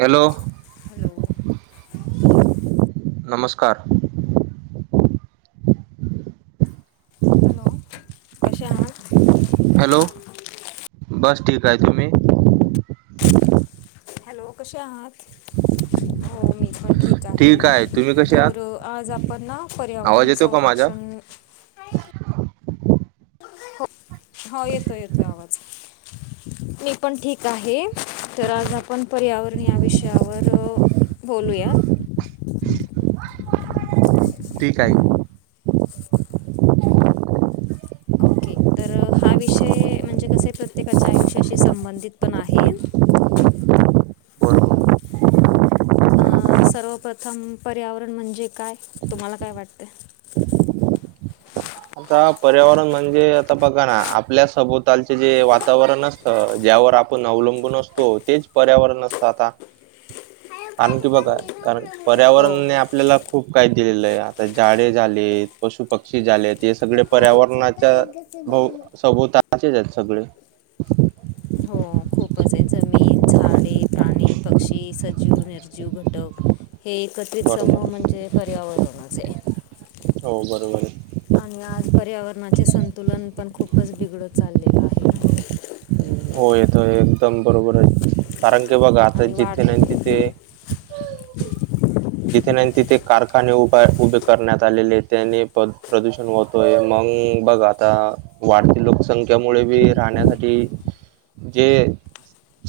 Hello hello. नमस्कार. Hello कशसे आ. हॅलो बस ठीक आहे तुम्ही. हॅलो कसे आहात हो मी. पण ठीक आहे तुम्ही कसे आहात तर आज आपण ना आवाज पर्यावरण येतो का माझा संरक्षण हो येतोय येतोय आवाज. ते पण ठीक आहे तर आज आपण पर्यावरण या विषयावर बोलूया? ठीक आहे. ओके तर हा विषय म्हणजे कसे प्रत्येकाच्या आयुष्याशी संबंधित पण आहे. बरोबर अ सर्वप्रथम पर्यावरण म्हणजे काय तुम्हाला काय वाटत? आता पर्यावरण म्हणजे आता बघा ना आपल्या सभोवतालचे जे वातावरण असते. ज्यावर आपण अवलंबून असतो तेच पर्यावरण असतं आता. ह. कारण की बघा कारण हो पर्यावरणने हो आपल्याला खूप काही दिलेलं आहे आता झाडे झालेतं पशु पक्षी झालेतं. ते सगळे मग गाडीचं पर्यावरणाच्या टायर कसं भव झालं सभूताचेच आहेत सगळे. हो खूपच आहे, जमीन, झाडे, प्राणी, पक्षी, सजीव, निर्जीव घटक हे एकत्रित समूह बरोबर म्हणजे पर्यावरणच आहे. हो बरोबर आहे. आणि आज पर्यावरणाचे संतुलन पण खूपच बिघडत चाललेलं आहे ना. हो येतोय, एकदम बरोबर आहे, कारण की बघा आता आणि वाढ जिथे नाही तिथे [unintelligible] जिथे ना तिथे कारखाने उभा उभे करण्यात आलेले, त्याने प प्रदूषण होत होय मग बघ आता, वाढती लोकसंख्यामुळे बी राहण्यासाठी जे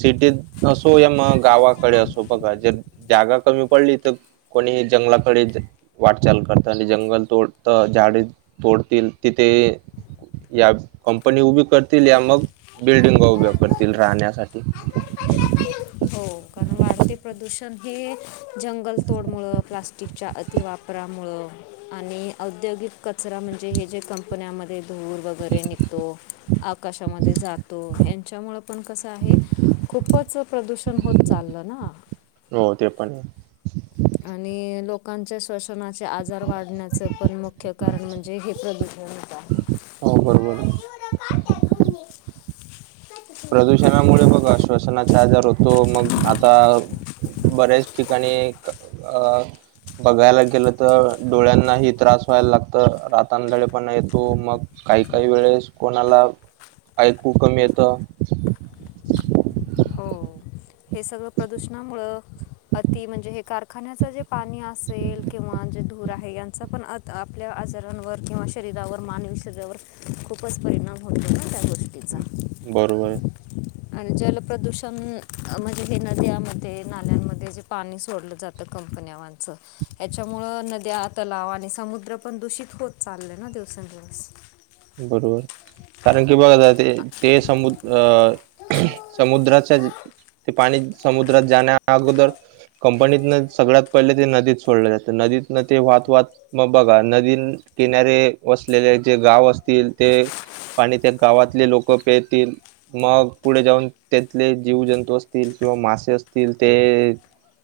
सिटीत असो या मग थांब दुसरं गावाकडे असो काहीतरी बघा जर म्हणतो. जागा कमी पडली तर कोणीही जंगलाकडे वाटचाल करत आणि जंगल तोडत झाडे तोडतील तिथे या कंपनी उभी करतील या मग, बिल्डिंग उभ्या करतील राहण्यासाठी. हो कारण वाढते प्रदूषण हे, जंगल तोडमुळं प्लास्टिक च्या अतिवापरामुळं आणि औद्योगिक कचरा म्हणजे हे जे कंपन्यामध्ये धूर वगैरे निघतो, आकाशामध्ये जातो ह्यांच्यामुळं पण कसं आहे, खूपच प्रदूषण होत चाललं ना. हो ते पण आहे. आणि लोकांच्या श्वसनाचे आजार वाढण्याचं पण मुख्य कारण म्हणजे हे प्रदू [unintelligible] आहे. हो बरोबर. प्रदूषणामुळे बघा श्वसनाचा आजार होतो, मग आता बऱ्याच ठिकाणी अ बघायला गेलं तर, डोळ्यांनाही त्रास व्हायला लागतं, रातआंधळेपणा येतो मग काही काही वेळेस कोणाला ऐकु कमी येतं हो [inaudible] हे सगळं प्रदूषणामुळं अति म्हणजे हे कारखान्याचं जे पाणी असेल किंवा जे धूर आहे यांचा पण अ आपल्या आजारांवर किंवा शरीरावर मानवी शरीरावर- खूपच परिणाम होतो ना त्या गो तिचा, बरोबर आणि जल प्रदूषण म्हणजे हे नद्यामध्ये, नाल्यांमध्ये जे पाणी सोडलं जातं कंपन्यावाच ह्याच्यामुळं नद्या, तलाव आणि समुद्र पण दूषित होत चालले ना दिवसेंदिवस. बरोबर. कारण की बघा ते ते समु अ समुद्राच्या ते पाणी समुद्रात जाण्याअगोदर कंपनीतन सगळ्यात पहिले ते नदीत सोडलं जातं, नदीतन ते वाहत वाहत मग बघा, नदी किनारे वसलेले जे गाव असतील ते पाणी ते गावातले लोकं पेतील मग पुढे जाऊन त्यातले जीवजंतू असतील किंवा मासे असतील ते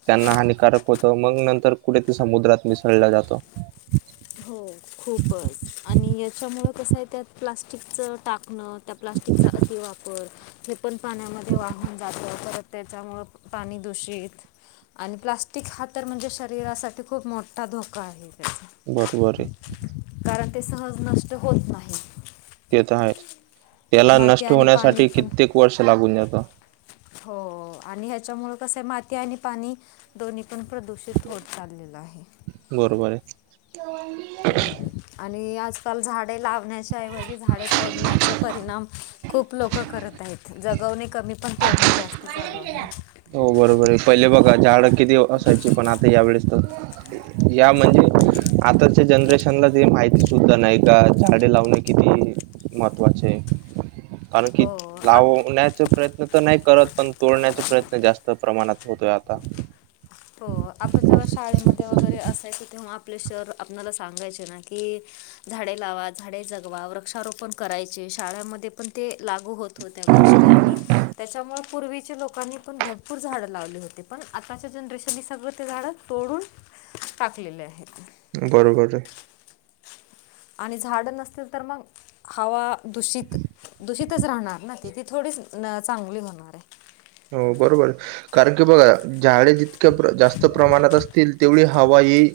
त्यांना हानिकारक होतं, मग नंतर पुढे ते समुद्रात मिसळलं जातो. हो. खूपच, आणि याच्यामुळं कसं आहे त्यात प्लास्टिकचं टाकणं त्या प्लास्टिकचा अति वापर, हे पण पाण्यामध्ये वाहून जातं परत त्याच्यामुळं पाणी दूषित आणि प्लास्टिक हा तर म्हणजे शरीरासाठी खूप मोठा धोका आहे. [unintelligible] बरोबर आहे. कारण ते सहज नष्ट होत नाही. तेे तर आहेच, त्याला माती नष्ट आणि पाणी होण्यासाठी पण कित्येक वर्ष लागून जातं. हो आणि ह्याच्यामुळे कसं आहे माती आणि पाणी दोन्ही पण प्रदूषित होत चाललेलं आहे. बरोबर आहे. तर आणि आज. झाडे लावण्याच्याऐवजी झाडे तोडण्याचा परिणाम खूप लोकं करत आहेत. जगवणे कमी पण तोडणे जास्त चालू आहे. हो बरोबर आहे पहिले बघा झाडं किती असायची पण आता यावेळेस तर या म्हणजे आताच्या जनरेशनला माहिती सुद्धा नाही का झाडे लावणे किती. महत्वाचे आहे कारण की हो आप लावण्याचा प्रयत्न. ते तर नाही करत पण तोडण्याचे प्रयत्न जास्त प्रमाणात होतोय आता हो आपण जेव्हा शाळेमध्ये वगैरे असायच तेव्हा आपले शहर आपल्याला सांगायचे ना की झाडे लावा झाडे जगवा वृक्षारोपण करायचे शाळेमध्ये पण ते लागू होत हो त्या गोष्टी आणि त्याच्यामुळे पूर्वीचे लोक. लोकांनी पण भरपूर झाड लावले होते पण आताच्या जनरेशन. तर मी सगळं ते झाडं तोडून टाकलेले आहेत. बरं बरं. आणि झाड नसतील तर मग हवा दूषित दूषितच राहणार ना ती ती थोडीच चांगली होणार आहे. हो बरोबर कारण की बघा झाडे जितक्या जास्त प्रमाणात असतील. तेवढी हवाई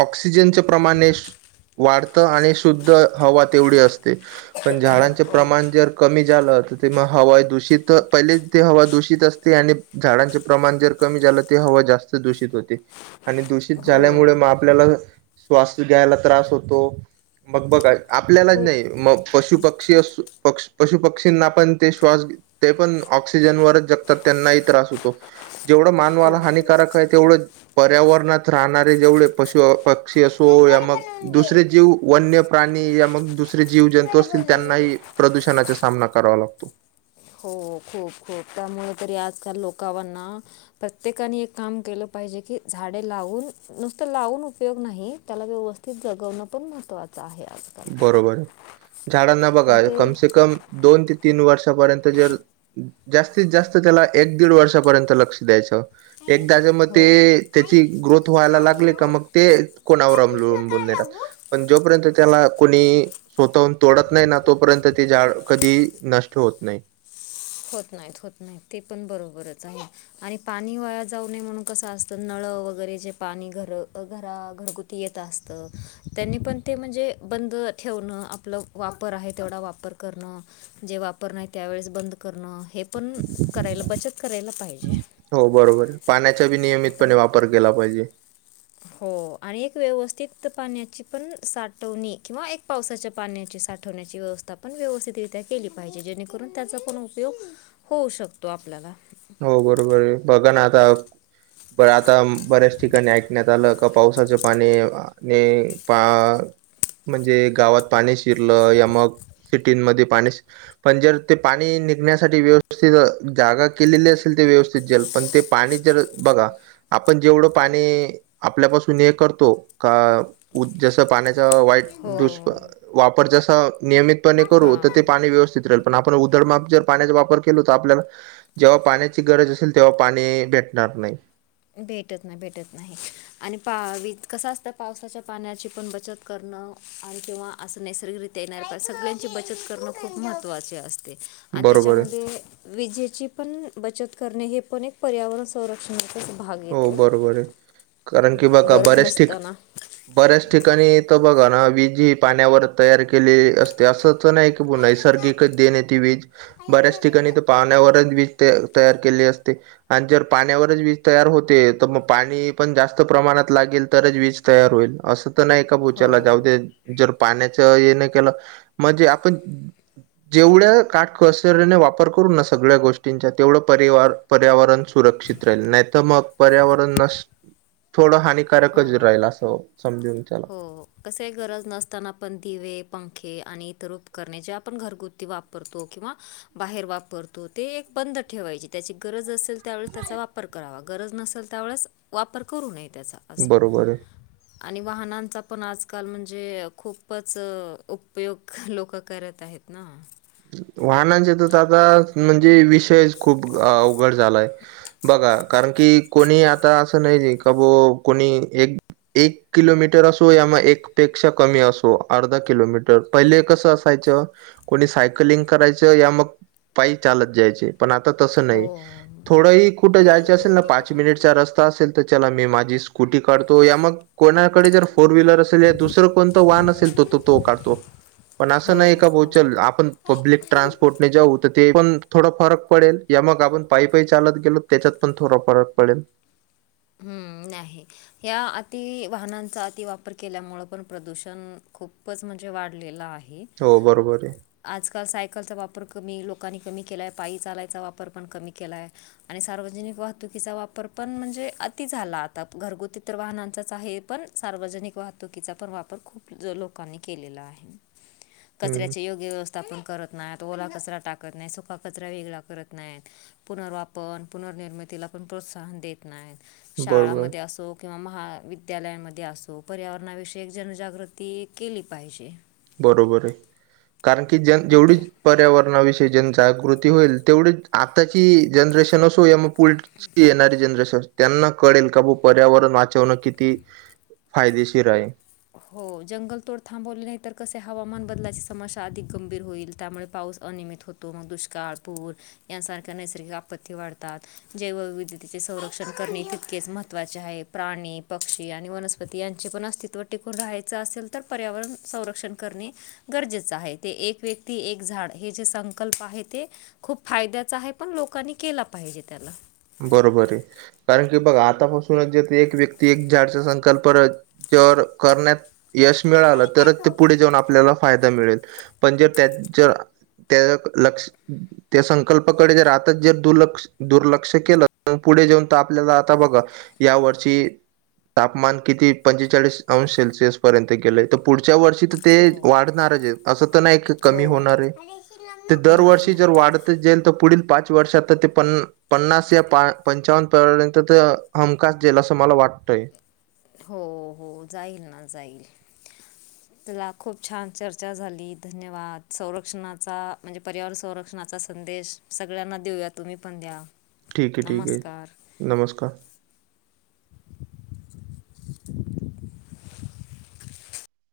ऑक्सिजनच्या प्रमाणे. वाढतं आणि शुद्ध हवा तेवढी असते. पण झाडांचे हो प्रमाण जर कमी झालं तर तेव हवा दूषित पहिले ते हवा. दूषित असते आणि झाडांचे प्रमाण जर कमी झालं तर हवा जास्त दूषित होते. आणि दूषित झाल्यामुळे हो मग आपल्याला श्वास घ्यायला त्रास होतो. मग बघ आपल्यालाच खूप नाही मग पशु पक्षी असो. पक्ष पशु पक्षींना पण ते श्वास ते पण ऑक्सिजनवर. जगतात त्यांनाही त्रास होतो जेवढं मानवाला खूप हानिकारक आहे तेवढं. पर्यावरणात राहणारे जेवढे पशु पक्षी असो या घर मग. बनवून दे दुसरे जीव वन्य प्राणी या मग दुसरे जीव जंतू घर असतील बनवून दे त्यांनाही प्रदूषणाचा सामना करावा लागतो. हो खूप खूप त्यामुळे तरी आजकाल लोकवरना. प्रत्येकाने एक काम केलं पाहिजे की झाडे लावून नुसतं लावून उपयोग नाही त्याला व्यवस्थित जगवणं पण महत्त्वाचं. चहे. बरोबर आहे झाडांना बघा ते कमसे कम दोन ते तीन वर्षापर्यंत जर जास्तीत जास्त त्याला एक दीड वर्षापर्यंत लक्ष द्यायचं. आई एकदा ज म ते हो आई त्याची ग्रोथ दुसरं व्हायला काय आहे, लागली का राहू मग ते कोणावर हा दुसरं काय अमलुबूनात लावू पण जोपर्यंत त्याला कोणी हे स्वतःहून तोडत नाही ना दुसरं तोपर्यंत ते जाड कधी नष्ट होत नाही. होत नाहीत होत नाही ते पण बरोबरच आहे. आणि पाणी वाया जाऊ नये म्हणून कसं असतं नळं वगैरे जे पाणी घर घरा घरगुती येत असतं त्यांनी पण ते म्हणजे बंद ठेवणं आपलं वापर आहे तेवढा वापर करण जे वापर नाही त्यावेेळेस बंद करणं हे पण करायला बचत करायला पाहिजे. हो बरोबर पाण्याचा बी पण नियमितपणे वापर केला पाहिजे. हो आणि एक व्यवस्थित पाण्याची पण साठवणी किंवा एक पावसाच्या पाण्याची साठ पाठवण्याची व्यवस्था पण व्यवस्थितरित्या केली पाहिजे जेणेकरून त्याचा पण उपयोग होऊ शकतो आपल्याला हो बरोबर बघा ना आता आता बऱ्याच ठिकाणी ऐकण्यात आलं. पावसाचे पाणी आणि पा म्हणजे गावात पाणी शिरलं या मग सिटीमध्ये पाणी पण जर ते पाणी निघण्यासाठी व्यवस्थित जागा केलेले असेल ते व्यवस्थित जल पण ते पाणी जल बघा. आपण जेवढं पाणी आपल्यापासून हे करतो का? जसं पाण्याचा वाईट हो दुष्प वापर जसा. नियमितपणे करू तर ते हां पाणी व्यवस्थित राहील पण आपण उधडमाप जर पाण्याचा वापर केलो तर आपल्याला जेव्हा पाण्याची गरज असेल तेव्हा पाणी भेटणार नाही. भेटत नाही भेटत नाही आणि पा कसं असतं पावसाच्या पाण्याची पण बचत. करणं आणि किंवा असं नैसर्गिकरित्या येणार सगळ्यांची बचत करणं खूप महत्त्वाचे असते. आणि बरोबर आहे त्याच्यामध्ये विजेची पण बचत करणे हे पण एक पर्यावरण संरक्षण हो बरोबर आहे कारण की बघा गरज बऱ्याच ठिक नसताना बऱ्याच ठिकाणी बघा ना वीज ही पाण्यावर तयार केली असते. ते असंच नाही की ना नैसर्गिकच देण येते वीज आई ना बऱ्याच ठिकाणी गेलं तर पाहण्यावरच वीज तयार केले असते आणि जर पाण्यावरच वि तयार होते तर मग पाणी पण जास्त प्रमाणात लागेल तरच वीज तयार होईल अस. नाही का बुचाला जाऊ हो जर पाण्याच हे नाही केलं म्हणजे आपण जेवढ्या काटकसरने वापर करू ना सगळ्या गोष्टींचा तेवढा परिवार पर्यावरण सुरक्षित राहिल नाही. तर मग पर्यावरण नस थोडं हो हानिकारकच राहील असं समजून त्याला कस गरज नसताना आपण दिवे पंखे आणि इतर उपकरणे जे आपण घरगुती वाप तो किंवा बाहेर वापरतो ते एक बंद ठेवायची त्याची गरज असेल त्या वेळेस त्याचा वापर करावा गरज नसल त्याळेस वापर करू नये त्याचा बरोबर आहे आणि वाहनांचा पण आजकाल म्हणजे खूपच उपयोग लोक करत आहेत. ना. वाहनांचे तर आता म्हणजे वि विषय खूप अवघड झालाय बघा कारण की कोणी आता असं नाही ज का बॉ कोणी एक एक किलोमीटर असू या म एक. पेक्षा कमी असो अर्धा किलोमीटर पहिले कस असायच कोणी लिंक करायच या मग पाय चालत जायचे पण आता तस नाही. हो थोडंही कुठं आई जायचं ही असेल ना इथे पाच कसं मिनिटचा रस्ता असेल तर चला मी माझी स्कूटी काढतो या मग कोणाकडे जर फोर व्हीलर बसू असेल या दुसरं कोणतं वाहन असेल तो त तो काढतो. पण असं नाही हो, का भो हो. चल आपण पब्लिक ट्रान्सपोर्टने जाऊ तर ते पण थोडा फरक पडेल या मग आपण पाय पाई चालत गेलो. त्याच्यात पण थोडा फरक पडेल. हम्म नाही. ह्या अति वाहनांचा अति वापर केल्यामुळेळं पण प्रदूषण खूपच म्हणजे वाढलेलं आहे. हो बरोबर आहे. आजकाल सायकलचा वापर कमी लोकांनी कमी केलाय पायी चालायचा वापर पण कमी केला आहे. आणि सार्वजनिक वाहतुकीचा वापर पण म्हणजे अ ति झाला आता घरगुती तर वाहनांचाच आहे पण सार्वजनिक वाहतुकीचा पण वापर खूप ज लोकांनी केलेला आहे हम्म कचऱ्याच्या योग्य व्यवस्थ थापण करत नाहीत ओला कचरा टाकत नाही सुका कचरा वेगळा करत नाहीत. पुनर्वापन पुनर्निर्मितीला पण प्रोत्साहन देत नाहीत बरोबर शाळामध्ये असो. किंवा महाविद्यालयांमध्ये असो पर्यावरणाविषयीक जनजागृती केली पाहिजे. बरोबर आहे कारण की ज जेवढी विद्यार्थी पर्यावरणाविषयी जन जाागृती होईल तेवढीच आत्ताची जनरेशन असो या मग पुढची येणारी जनरेशन असो. त्यांना कळेल का भू पर्यावरण वाचवणं किती फायदेशीर आहे. हो जंगल तोड थांबवली नाही तर कसे हवामान बदलाची समस्या अधिक गंभीर होईल त्यामुळे पाऊस अनियमित होतो मग दुष्काळपूर यांसारख्या नैसर्गिक आपत्ती वाढतात जैवविद्यतेचे संरक्षण करणे तितकेच महत्त्वाचे आहे. प्राणी पक्षी आणि वनस्पती यांचे पण अस्तित्व टिकून राहायचं असेल तर पर्यावरण संरक्षण करणे गरजेच आहे ते एक व्यक् ती एक झाड हे जे संकल्प आहे ते. खूप फायद्याच आहे पण लोकांनी केला पाहिजे त्याला बरोबर आहे कारण की बघा आतापासूनच एक व्यक्ती एक झाडच संकल्पना. प्रकल्प जर करण्यात यश मिळालं तरच ते पुढे जाऊन आपल्याला. फायदा मिळेल पण जर त्या जर त्या लक्ष त्या संकल्पाकडे जर आताच जर दुर्लक्ष दुर्लक्ष. लक्ष केलं पुढे जाऊन आपल्याला आता बघा या वर्ष तापमान किती पंचेचाळीस अंश सेल्सिअस पर्यंत गेलंय तर पुढच्या वर्षी ते हो, वाढणारच आहे अस तर नाही हो. कमी होणार आहे ते नाही, दरवर्षी जर नाही. वाढतच जाईल. पुढील पाच वर्षात ते पण पन्नास या पंचावन्न पपर्यंत हमखास जाईल असं मला वाटतंय. हो हो जाईल ना जाईल. चला खूप छान चर्चा झाली धन्यवाद संरक्षणाचा म्हणजे पर्यावरण संरक्षणाचा संदेश. सगळ्यांना देऊया तुम्ही पण द्या ठीक आहे ठीक आहे नमस्कार नमस्कार